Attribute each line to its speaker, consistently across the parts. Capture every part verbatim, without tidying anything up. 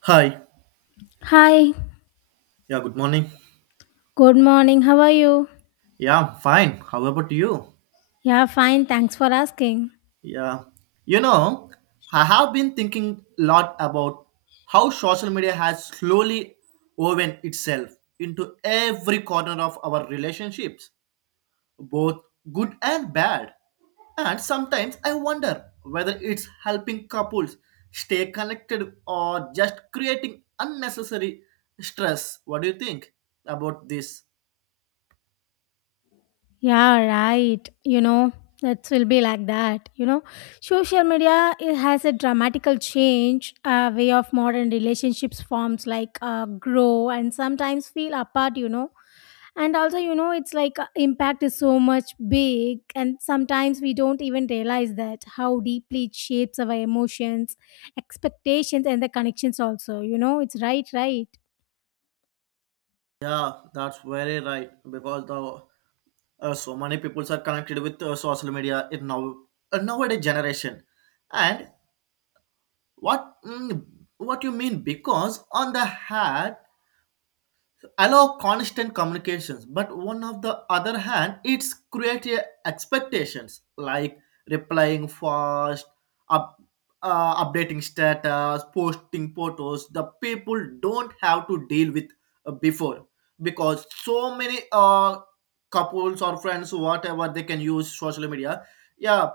Speaker 1: Hi.
Speaker 2: Hi,
Speaker 1: Yeah, good morning.
Speaker 2: good morning. How are you?
Speaker 1: Yeah, fine. How about you?
Speaker 2: Yeah, fine. Thanks for asking.
Speaker 1: Yeah. You know, I have been thinking a lot about how social media has slowly woven itself into every corner of our relationships, both good and bad. And sometimes I wonder whether it's helping couples stay connected or just creating unnecessary stress. What do you think about this?
Speaker 2: Yeah, right. You know, it will be like that. You know, social media it has a dramatical change uh, way of modern relationships forms like uh, grow and sometimes feel apart. You know, and also you know it's like uh, impact is so much big, and sometimes we don't even realize that how deeply it shapes our emotions, expectations, and the connections. Also, you know, it's right, right.
Speaker 1: Yeah, that's very right because the uh, so many people are connected with uh, social media in now uh, nowadays generation, and what mm, what you mean, because on the hat allow constant communications, but one of the other hand it's create a expectations like replying fast, up, uh, updating status, posting photos the people don't have to deal with uh, before, because so many uh, couples or friends, whatever, they can use social media, yeah,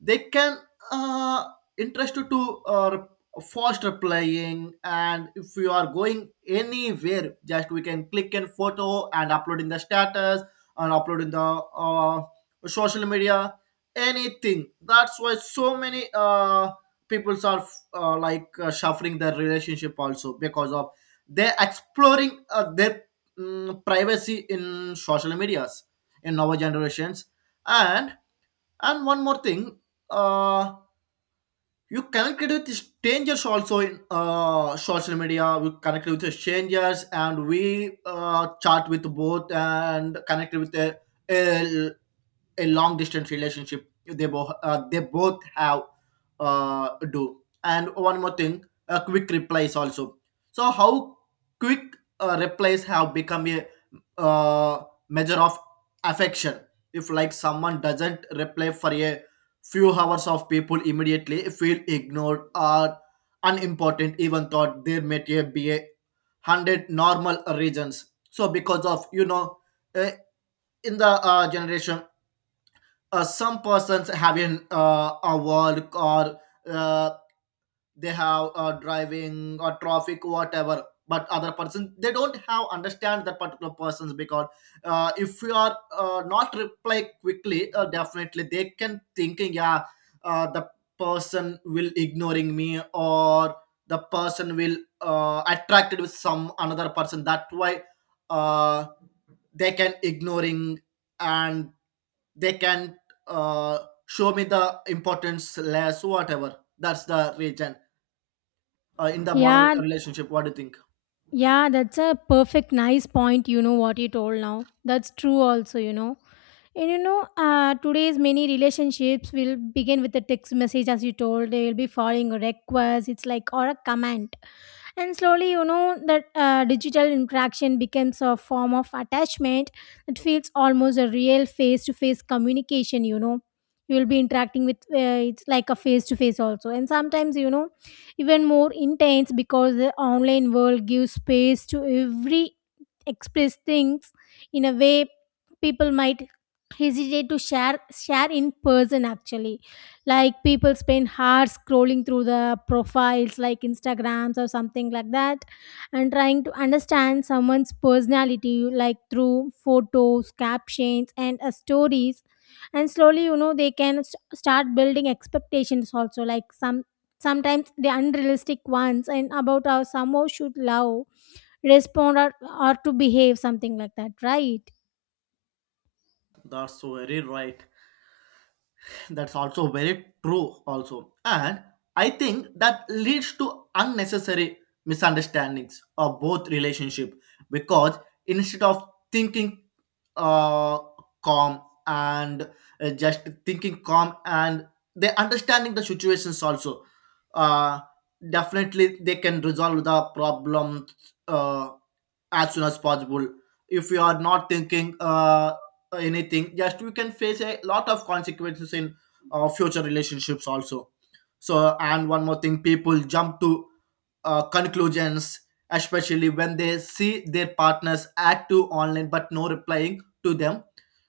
Speaker 1: they can uh, interested to uh, faster playing, and if you are going anywhere, just we can click in photo and upload in the status and upload in the uh, social media, anything. That's why so many uh, peoples are uh, like uh, suffering their relationship also, because of they're exploring uh, their mm, privacy in social medias in our generations. And and one more thing, uh you connected with strangers also in uh, social media, we connected with strangers and we uh, chat with both, and connected with a, a a long distance relationship, they both uh, they both have uh, do and one more thing, uh, quick replies also. So how quick uh, replies have become a uh, measure of affection, if like someone doesn't reply for a few hours of people immediately feel ignored or unimportant, even thought there may be a hundred normal reasons. So because of you know uh, in the uh, generation, uh, some persons having uh, a work, or uh, they have uh, driving or traffic, whatever, but other person they don't have understand that particular persons. Because uh, if you are uh, not reply quickly, uh, definitely they can thinking, yeah, uh, the person will ignoring me, or the person will uh, attracted with some another person. That why uh, they can ignoring, and they can uh, show me the importance less, whatever, that's the reason uh, in the modern
Speaker 2: Yeah,
Speaker 1: relationship. What do you think?
Speaker 2: yeah, that's a perfect, nice point. You know what you told now. That's true, also, you know. And you know, uh, today's many relationships will begin with a text message, as you told. They will be following a request, it's like, or a command, and slowly you know that uh, digital interaction becomes a form of attachment that feels almost a real face to face communication. You know, you will be interacting with uh, it's like a face to face also, and sometimes you know even more intense because the online world gives space to every express things in a way people might hesitate to share share in person actually. Like people spend hours scrolling through the profiles like Instagrams or something like that, and trying to understand someone's personality like through photos, captions, and uh, stories, and slowly you know they can st- start building expectations also, like some sometimes the unrealistic ones, and about how someone should love, respond, or, or to behave something like that, right?
Speaker 1: That's very right. That's also very true also, and I think that leads to unnecessary misunderstandings of both relationship, because instead of thinking, uh, calm and uh, just thinking calm, and they understanding the situations also, uh, definitely they can resolve the problem uh, as soon as possible. If you are not thinking uh, anything, just you can face a lot of consequences in uh, future relationships also. So and one more thing, people jump to uh, conclusions, especially when they see their partners active online but no replying to them.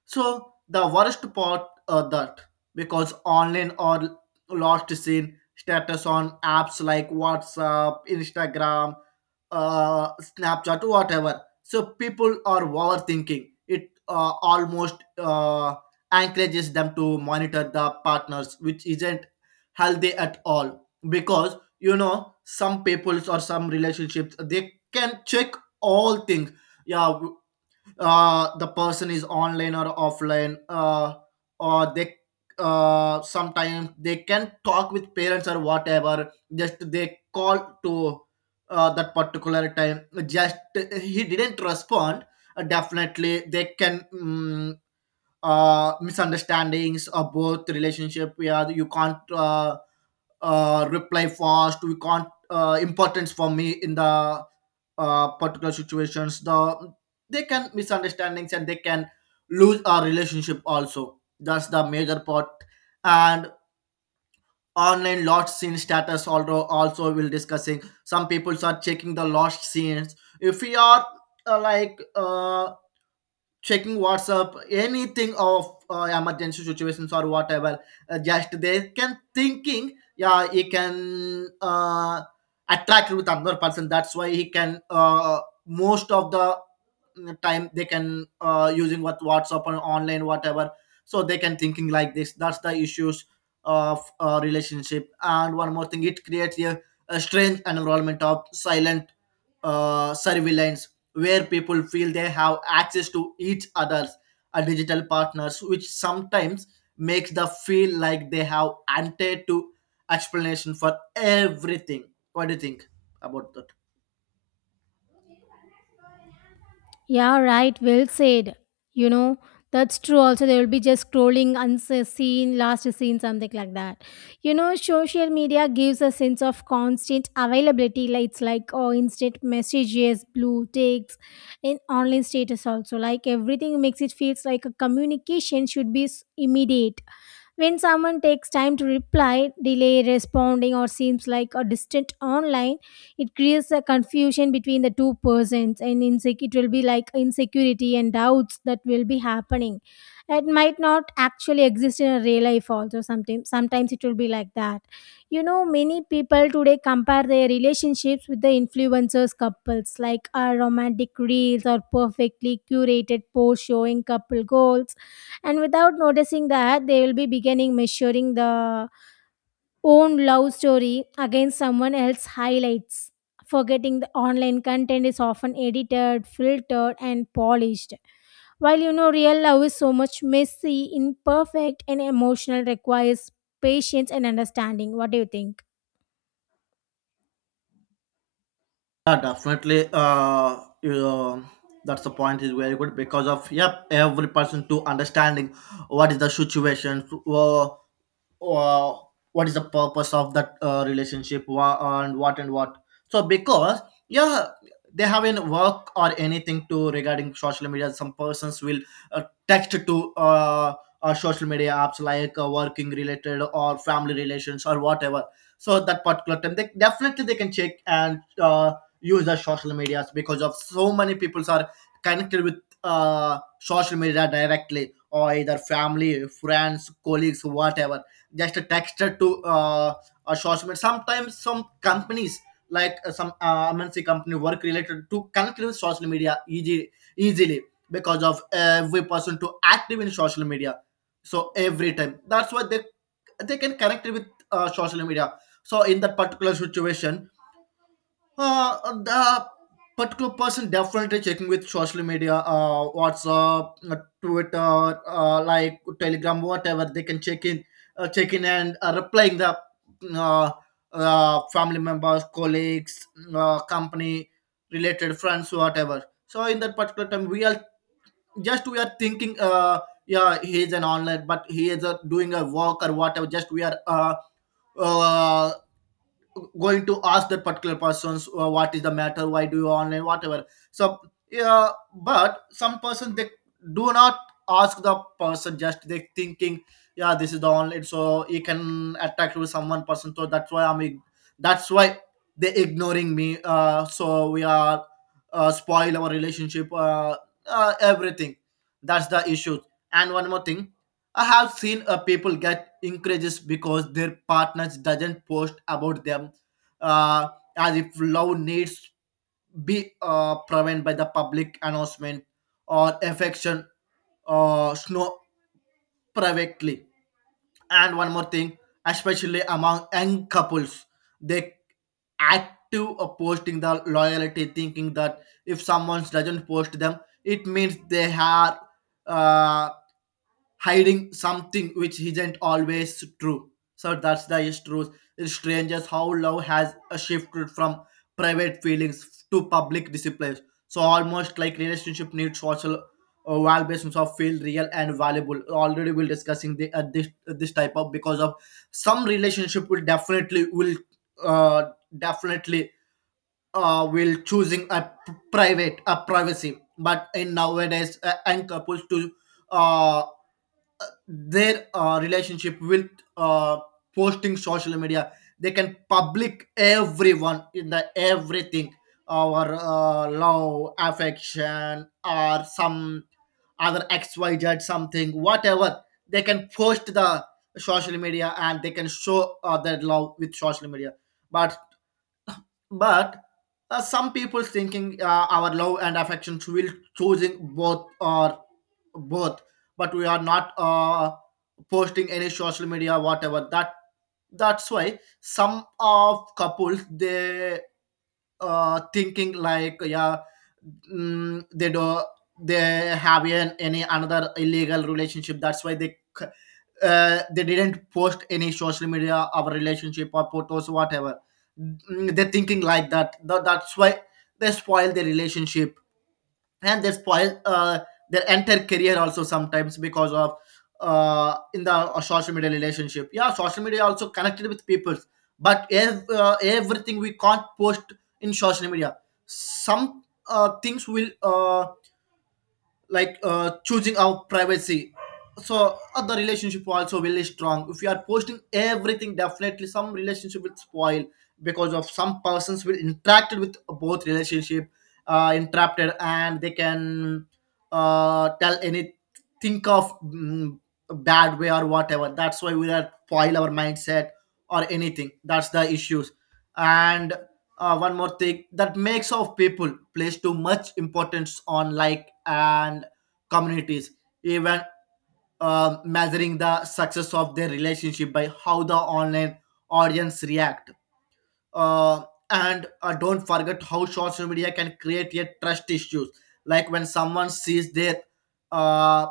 Speaker 1: So the worst part uh, that, because online or lost seen status on apps like WhatsApp, Instagram, uh, Snapchat, whatever. So people are overthinking. It uh, almost uh, encourages them to monitor the partners, which isn't healthy at all. Because you know, some peoples or some relationships they can check all things. Yeah, uh, the person is online or offline, uh, or they uh, sometimes they can talk with parents or whatever, just they call to uh, that particular time, just he didn't respond, uh, definitely they can mm uh, misunderstandings about both relationship. Yeah, you can't uh, uh, reply fast. We can't uh, importance for me in the uh, particular situations. The they can misunderstandings, and they can lose our relationship also. That's the major part. And online lost scene status, although also, we'll discussing some people are checking the lost scenes if we are uh, like uh, checking WhatsApp, anything of uh, emergency situations or whatever. Uh, just they can thinking, yeah, he can uh, attract with another person. That's why he can uh, most of the mm, time they can uh, using what WhatsApp or online, whatever. So they can thinking like this. That's the issues of uh, relationship. And one more thing, it creates a, a strange environment of silent uh, surveillance, where people feel they have access to each other's uh, digital partners, which sometimes makes the feel like they have ante to explanation for everything. What do you think about that?
Speaker 2: Yeah, right. Well said. You know, that's true. Also, they will be just scrolling unseen, last seen, something like that. You know, social media gives a sense of constant availability. Like it's like oh, instant messages, blue ticks, and online status also. Like everything makes it feels like a communication should be s- immediate. When someone takes time to reply, delay responding, or seems like a distant online, it creates a confusion between the two persons, and insec- it will be like insecurity and doubts that will be happening. It might not actually exist in a real life. Also, sometimes sometimes it will be like that. You know, many people today compare their relationships with the influencers couples, like our romantic reels or perfectly curated posts showing couple goals, and without noticing that they will be beginning measuring the own love story against someone else's highlights, forgetting the online content is often edited, filtered, and polished, while you know real love is so much messy, imperfect, and emotional, requires patience and understanding. What do you think?
Speaker 1: Yeah, definitely. Uh, you know, that's the point is very good, because of, yep, every person to understanding what is the situation, uh, uh, what is the purpose of that uh, relationship, wha- and what and what, so because, yeah, they haven't work or anything to regarding social media. Some persons will uh, text to uh, uh, social media apps like uh, working related or family relations or whatever. So that particular time they definitely they can check, and uh, use the social medias, because of so many people are connected with uh, social media directly or either family, friends, colleagues, whatever, just a texture to uh, a social media. Sometimes some companies like uh, some uh, M N C company work related to connect with social media easy, easily, because of every person to active in social media. So every time that's why they they can connect with uh, social media. So in that particular situation, uh, the particular person definitely checking with social media, uh WhatsApp, uh, Twitter, uh, like Telegram, whatever. They can check in, uh, check in, and uh, replying the uh, uh, family members, colleagues, uh, company related friends, whatever. So in that particular time we are just we are thinking, uh yeah, he is an online, but he is uh, doing a work or whatever. Just we are uh, uh going to ask that particular persons uh, what is the matter, why do you online, whatever. So, yeah, but some person they do not ask the person, just they thinking, yeah, this is the online, so he can attack with someone person. So that's why i'm ig- that's why they ignoring me, uh so we are uh, spoil our relationship, uh, uh everything. That's the issue. And one more thing, I have seen uh, people get increases because their partners doesn't post about them, uh, as if love needs be uh, proven by the public announcement or affection, uh, snow privately. And one more thing, especially among young couples, they active uh, posting the loyalty, thinking that if someone doesn't post them, it means they are uh, hiding something, which isn't always true. So that's the truth. It's strangers how love has uh, shifted from private feelings to public displays. So almost like relationship needs social uh, validations of feel real and valuable. Already we're discussing the uh, this uh, this type of, because of some relationship will definitely will uh, definitely uh, will choosing a p- private, a privacy. But in nowadays uh, and couples to uh, their uh, relationship with uh, posting social media, they can public everyone in the everything, our uh, love affection or some other xyz something, whatever. They can post the social media, and they can show uh, their love with social media. But but uh, some people thinking uh, our love and affections will choosing both or both, but we are not uh, posting any social media, whatever. That that's why some of couples they uh, thinking like, yeah, mm, they do they have an, any another illegal relationship. That's why they uh, they didn't post any social media, our relationship or photos, whatever. Mm, they're thinking like that. Tha- that's why they spoil their relationship, and they spoil uh, their entire career also, sometimes because of uh, in the uh, social media relationship. Yeah, social media also connected with people, but ev- uh, everything we can't post in social media. Some uh, things will uh, like uh, choosing our privacy. So uh, the relationship also really strong. If you are posting everything, definitely some relationship will spoil, because of some persons will interacted with both relationship, uh interrupted, and they can uh tell any think of mm, bad way or whatever. That's why we are spoil our mindset or anything. That's the issues. And uh, one more thing, that makes of people place too much importance on like and communities, even um measuring the success of their relationship by how the online audience react, uh, and uh, don't forget how social media can create a trust issues, like when someone sees their uh,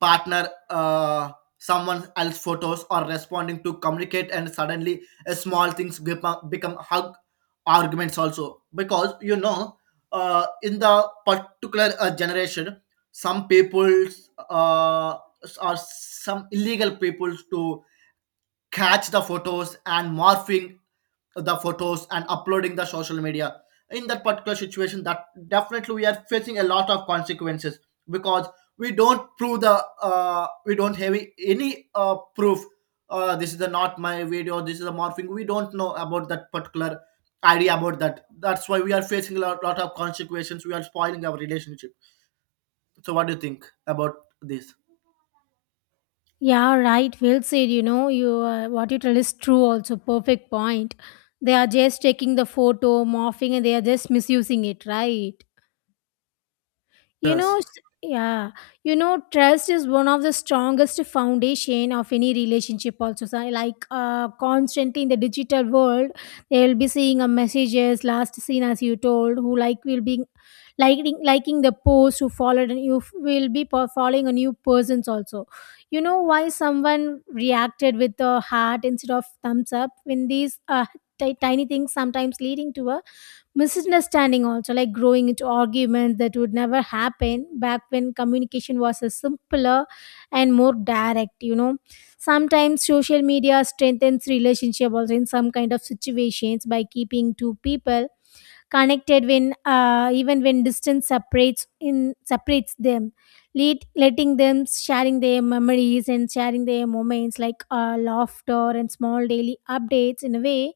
Speaker 1: partner uh, someone else photos or responding to communicate, and suddenly uh, small things become, become hug arguments also, because you know, uh, in the particular uh, generation some people uh, or some illegal people to catch the photos and morphing the photos and uploading the social media. In that particular situation, that definitely we are facing a lot of consequences, because we don't prove the uh, we don't have any uh, proof, uh, this is the not my video, this is a morphing, we don't know about that particular idea about that. That's why we are facing a lot, lot of consequences. We are spoiling our relationship. So what do you think about this?
Speaker 2: Yeah, right, well said. You know, you uh, what you tell is true also, perfect point. They are just taking the photo morphing and they are just misusing it, right? You know,
Speaker 1: Yes.
Speaker 2: s- yeah, you know, trust is one of the strongest foundation of any relationship. Also, so like uh, constantly in the digital world, they will be seeing a messages last seen as you told, who like will be liking liking the post, who followed, and you f- will be po- following a new persons also. You know why someone reacted with a heart instead of thumbs up, when these uh, ti- tiny things sometimes leading to a misunderstanding also, like growing into arguments that would never happen back when communication was a simpler and more direct, you know. Sometimes social media strengthens relationship also in some kind of situations by keeping two people connected when uh, even when distance separates in separates them. Let, letting them sharing their memories and sharing their moments, like uh, laughter and small daily updates in a way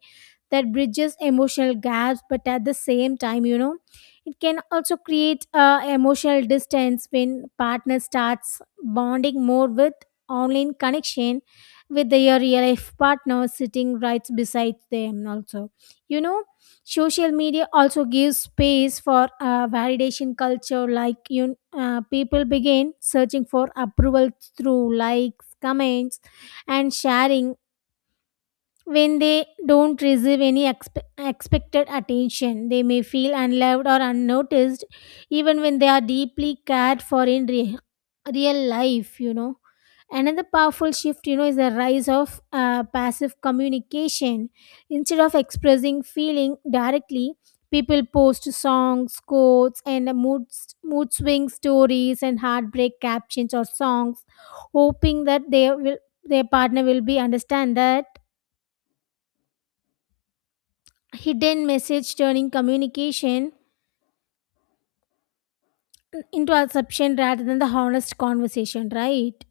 Speaker 2: that bridges emotional gaps. But at the same time you know, it can also create uh, emotional distance when partner starts bonding more with online connection with their real life partner sitting right beside them also, you know. Social media also gives space for uh, validation culture, like you, uh, people begin searching for approval through likes, comments, and sharing. When they don't receive any expe- expected attention, they may feel unloved or unnoticed, even when they are deeply cared for in re- real life, you know. Another powerful shift, you know, is the rise of uh, passive communication. Instead of expressing feeling directly, people post songs, quotes, and mood, mood swing stories and heartbreak captions or songs, hoping that they will their partner will be understand that hidden message, turning communication into assumption rather than the honest conversation, right?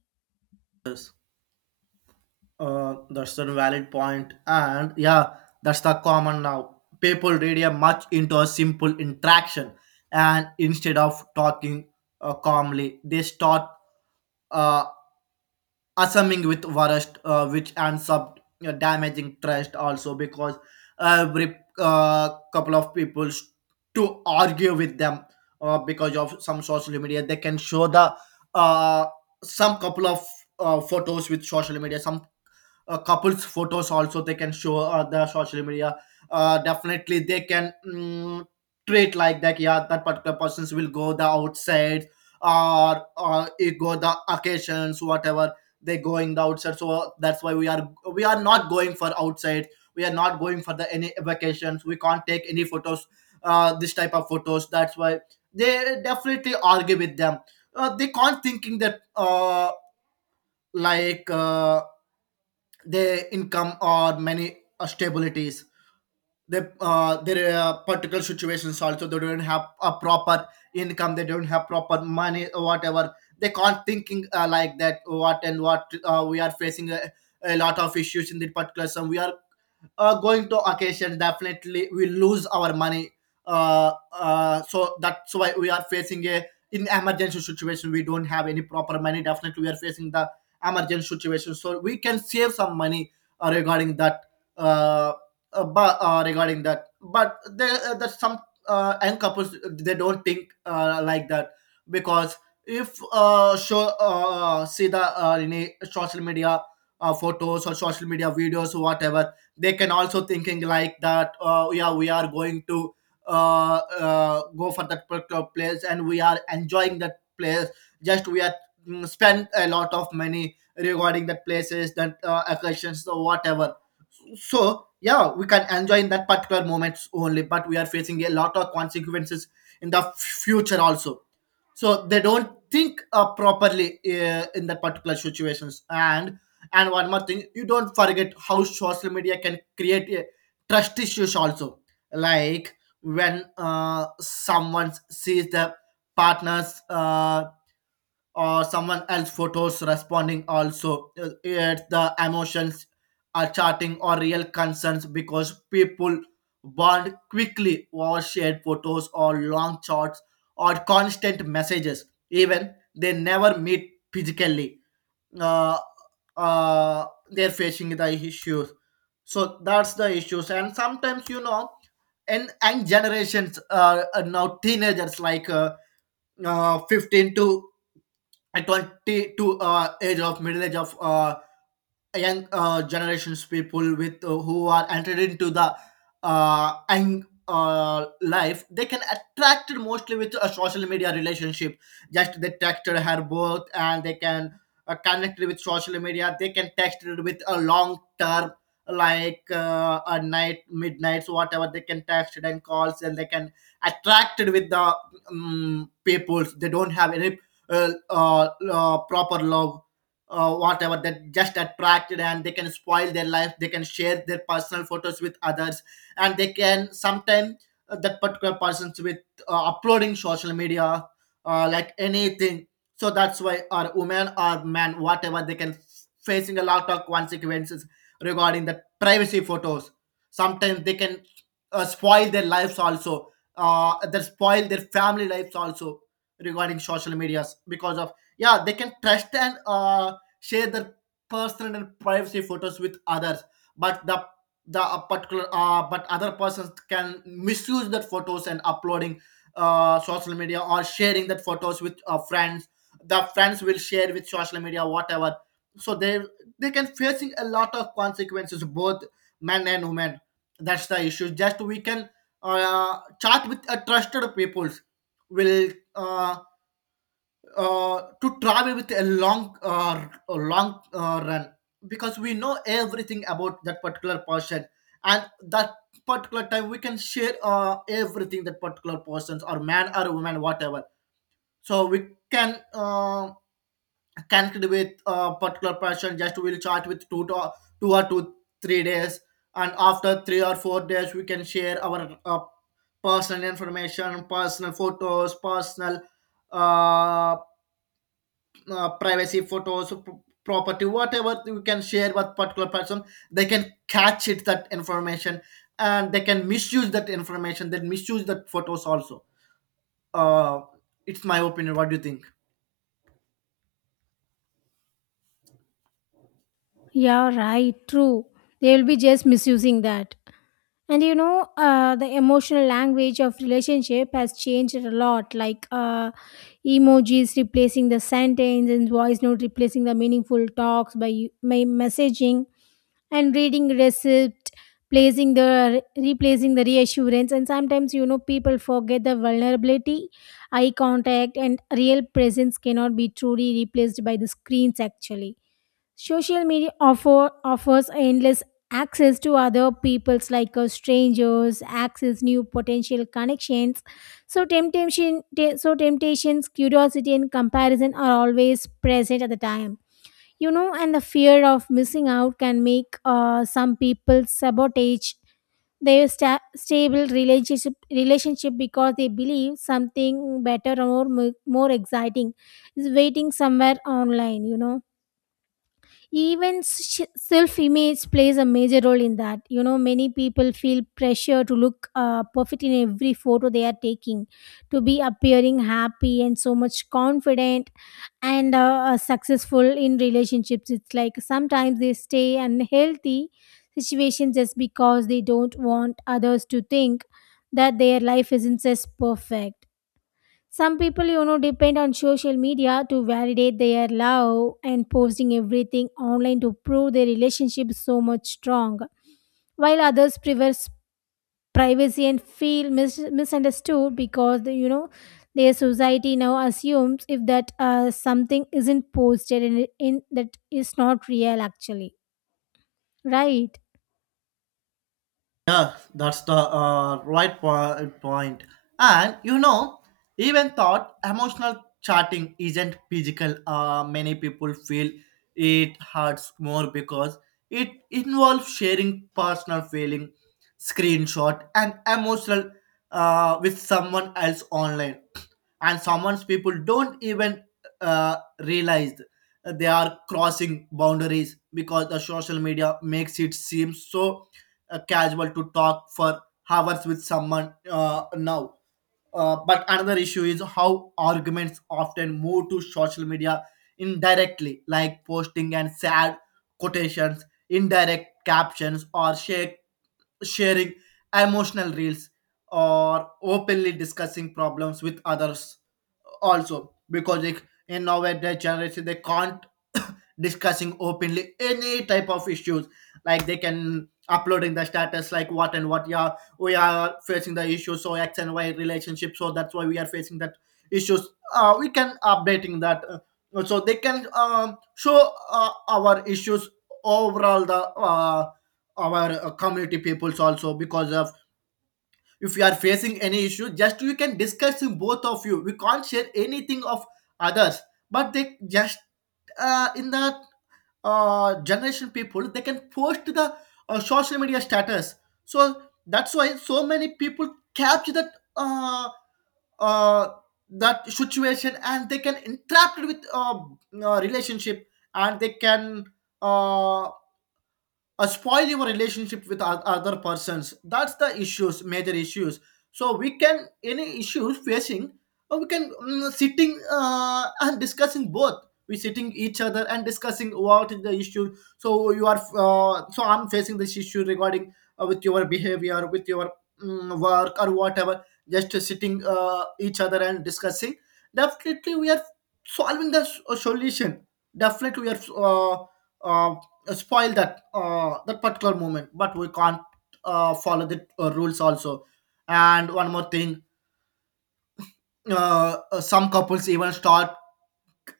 Speaker 1: Uh, that's a valid point, and yeah, that's the common now. People radio much into a simple interaction, and instead of talking uh, calmly, they start uh, assuming with worst, uh, which ends up uh, damaging trust also, because every uh, couple of people s- to argue with them uh, because of some social media, they can show the uh, some couple of uh, photos with social media, some uh, couples photos also they can show uh, the social media. Uh, definitely they can mm, treat like that, yeah. That particular persons will go the outside, or uh, it go the occasions whatever they going the outside. So uh, that's why we are we are not going for outside, we are not going for the any vacations, we can't take any photos, uh, this type of photos. That's why they definitely argue with them. Uh, they can't thinking that uh, like uh, their income or many uh, stabilities, the uh, their uh, particular situations also. They don't have a proper income, they don't have proper money or whatever. They can't thinking uh, like that what and what uh, we are facing a, a lot of issues in the particular. So we are uh, going to occasion, definitely we lose our money. Uh, uh, so that's why we are facing a, in emergency situation we don't have any proper money, definitely we are facing the emergency situation, so we can save some money uh, regarding that. Uh, uh, but uh, regarding that, but there uh, there's some uh, young couples, they don't think uh, like that. Because if uh, show uh, see the uh, any social media uh, photos or social media videos or whatever, they can also thinking like that, uh, yeah we are going to uh, uh, go for that particular place and we are enjoying that place. Just we are mm, spend a lot of money regarding that places, that uh, occasions or whatever. So yeah, we can enjoy in that particular moments only, but we are facing a lot of consequences in the future also. So they don't think uh, properly uh, in that particular situations. And and one more thing, you don't forget how social media can create a trust issues also. Like when uh, someone sees the partner's uh, or someone else photos, responding also uh, yet the emotions are charting or real concerns, because people bond quickly over shared photos or long chats or constant messages, even they never meet physically. uh, uh, they're facing the issues. So that's the issues. And sometimes you know, and and generations uh, uh, now teenagers like uh, uh, fifteen to at twenty to uh, age of middle age of uh, young uh, generations, people with uh, who are entered into the uh, young uh, life, they can attract it mostly with a social media relationship. Just they texted her both, and they can uh, connect it with social media. They can text it with a long term, like uh, a night midnights whatever, they can text it and calls, and they can attract it with the, um, people they don't have any uh, uh, uh, proper love uh, whatever, that just attracted, and they can spoil their life. They can share their personal photos with others, and they can sometimes uh, that particular persons with uh, uploading social media uh, like anything. So that's why our women or men whatever, they can facing a lot of consequences regarding the privacy photos. Sometimes they can uh, spoil their lives also, uh, they spoil their family lives also, regarding social medias. Because of, yeah, they can trust and uh, share their personal and privacy photos with others, but the the uh, particular uh, but other persons can misuse that photos and uploading uh, social media or sharing that photos with uh, friends. The friends will share with social media whatever. So they they can facing a lot of consequences, both men and women. That's the issue. Just we can uh, chat with a trusted peoples will uh, uh, to travel with a long uh, a long uh, run, because we know everything about that particular person. And that particular time we can share uh, everything, that particular persons or man or woman whatever. So we can uh, connect with a particular person. Just we'll chat with two to two or two three days, and after three or four days we can share our uh, personal information, personal photos, personal uh, uh, privacy photos, p- property whatever, you can share with particular person. They can catch it that information, and they can misuse that information, they misuse that photos also. uh, it's my opinion. What do you think?
Speaker 2: Yeah, right, true. They will be just misusing that. And you know, uh, the emotional language of relationship has changed a lot, like uh, emojis replacing the sentence, and voice note replacing the meaningful talks by, by messaging, and reading receipt placing the replacing the reassurance, and sometimes you know people forget the vulnerability, eye contact, and real presence cannot be truly replaced by the screens actually. Social media offer offers endless access to other people's like uh, strangers, access new potential connections. So temptation, te- so temptations, curiosity, and comparison are always present at the time. You know, and the fear of missing out can make uh, some people sabotage their sta- stable relationship relationship because they believe something better or more more exciting is waiting somewhere online. You know, even self image plays a major role in that. You know, many people feel pressure to look uh, perfect in every photo they are taking, to be appearing happy and so much confident, and uh, uh, successful in relationships. It's like sometimes they stay unhealthy situations just because they don't want others to think that their life isn't as perfect. Some people, you know, depend on social media to validate their love and posting everything online to prove their relationship so much strong, while others prefer s- privacy and feel mis- misunderstood because, the, you know, their society now assumes if that uh, something isn't posted and in that is not real actually, right?
Speaker 1: Yeah, that's the uh, right po- point. And you know, even thought emotional chatting isn't physical. Uh, many people feel it hurts more because it involves sharing personal feeling, screenshot, and emotional uh, with someone else online. And someone's people don't even uh, realize they are crossing boundaries, because the social media makes it seem so uh, casual to talk for hours with someone uh, now. Uh, but another issue is how arguments often move to social media indirectly, like posting and sad quotations, indirect captions, or shared sharing emotional reels, or openly discussing problems with others also. Because like in nowadays generation, they can't discussing openly any type of issues. Like they can uploading the status, like what and what, yeah we are facing the issue, so X and Y relationship, so that's why we are facing that issues. Uh, we can updating that uh, so they can um, show uh, our issues overall, the uh, our uh, community peoples also. Because of, if you are facing any issue, just you can discuss in both of you, we can't share anything of others. But they just uh, in the uh, generation people, they can post the uh, social media status. So that's why so many people capture that uh, uh, that situation, and they can interact with uh, uh, relationship, and they can uh, uh, spoil your relationship with oth- other persons. That's the issues, major issues. So we can any issues facing, uh, we can mm, sitting uh, and discussing both. We sitting each other and discussing what is the issue. So you are uh, so I'm facing this issue regarding uh, with your behavior, with your mm, work or whatever. Just sitting uh, each other and discussing, definitely we are solving the s- solution. Definitely we are uh, uh, spoil that uh, that particular moment, but we can't uh, follow the uh, rules also. And one more thing, uh, uh, some couples even start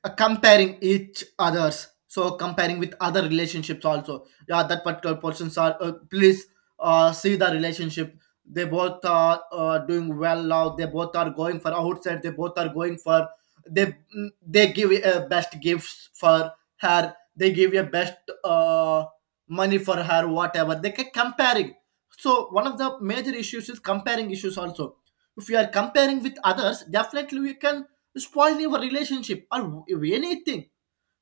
Speaker 1: uh, comparing each others. So comparing with other relationships also, yeah that particular persons are uh, please uh, see the relationship, they both are uh, doing well now, they both are going for outside, they both are going for, they mm, they give a best gifts for her, they give a best uh, money for her whatever, they can comparing. So one of the major issues is comparing issues also. If you are comparing with others, definitely we can spoil your relationship or anything.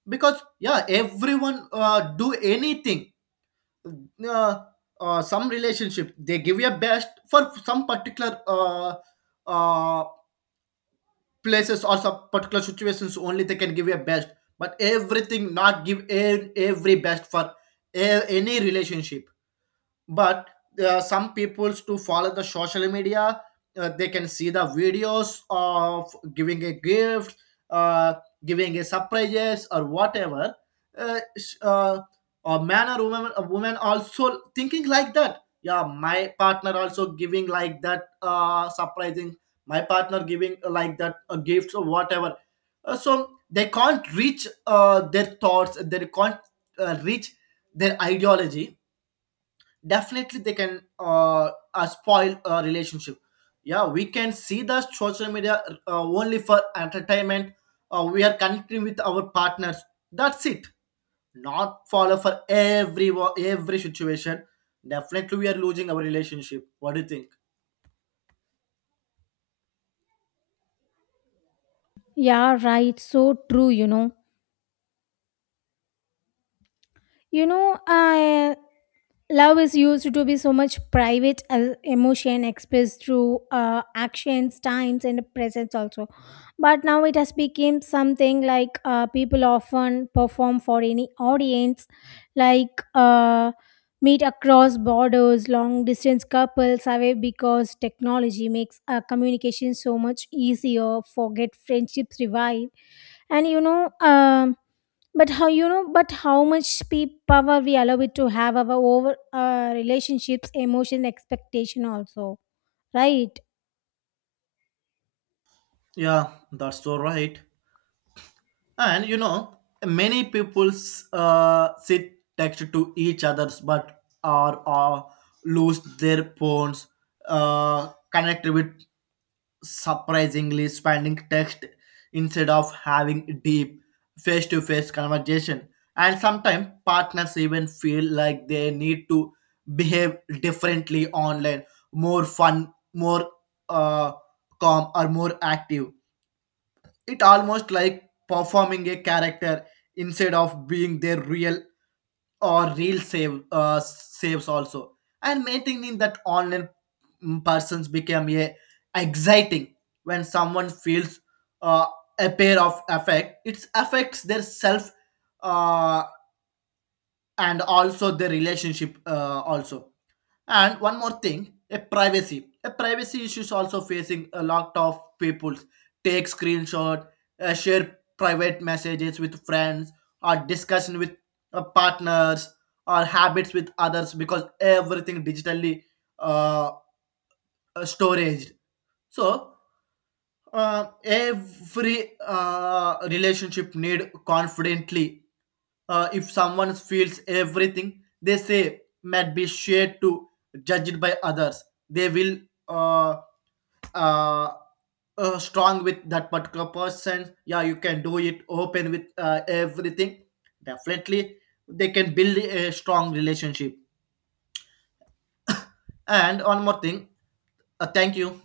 Speaker 1: Because yeah, everyone uh, do anything. uh, uh, some relationship they give your best for some particular uh, uh, places or some particular situations only, they can give your best. But everything not give e- every best for a- any relationship. But there are some peoples to follow the social media. Uh, they can see the videos of giving a gift, uh, giving a surprises or whatever. uh, sh- uh, a man or woman, a woman also thinking like that, yeah my partner also giving like that uh, surprising, my partner giving uh, like that a gift or whatever. Uh, so they can't reach uh, their thoughts, they can't uh, reach their ideology. Definitely they can uh, uh spoil a relationship. Yeah, we can see the social media uh, only for entertainment, uh, we are connecting with our partners, that's it. Not follow for every wo- every situation, definitely we are losing our relationship. What do you think?
Speaker 2: Yeah, right. So true, you know. You know, I love is used to be so much private as emotion expressed through uh, actions, times, and presence also, but now it has become something like uh, people often perform for any audience, like uh, meet across borders, long distance couples away, because technology makes uh, communication so much easier, forget friendships revive. And you know um but how you know, but how much pe- power we allow it to have our over uh, relationships, emotions, expectation also, right?
Speaker 1: Yeah, that's so right. And you know, many people uh, sit text to each others, but are uh, lose their phones uh, connect with surprisingly spanning text, instead of having deep face-to-face conversation. And sometimes partners even feel like they need to behave differently online, more fun, more uh, calm or more active. It almost like performing a character instead of being their real or real save uh, saves also. And maintaining that online mm, persons became a exciting. When someone feels uh, a pair of effect, it affects their self uh, and also their relationship uh, also. And one more thing, a privacy. A privacy issue is also facing a lot of people. Take screenshot, uh, share private messages with friends, or discussion with uh, partners, or habits with others, because everything digitally uh, uh, storaged. So uh, every uh, relationship need confidently. Uh, if someone feels everything they say might be shared to judged by others, they will uh, uh, uh, strong with that particular person. Yeah, you can do it open with uh, everything, definitely they can build a strong relationship. And one more thing, uh, thank you.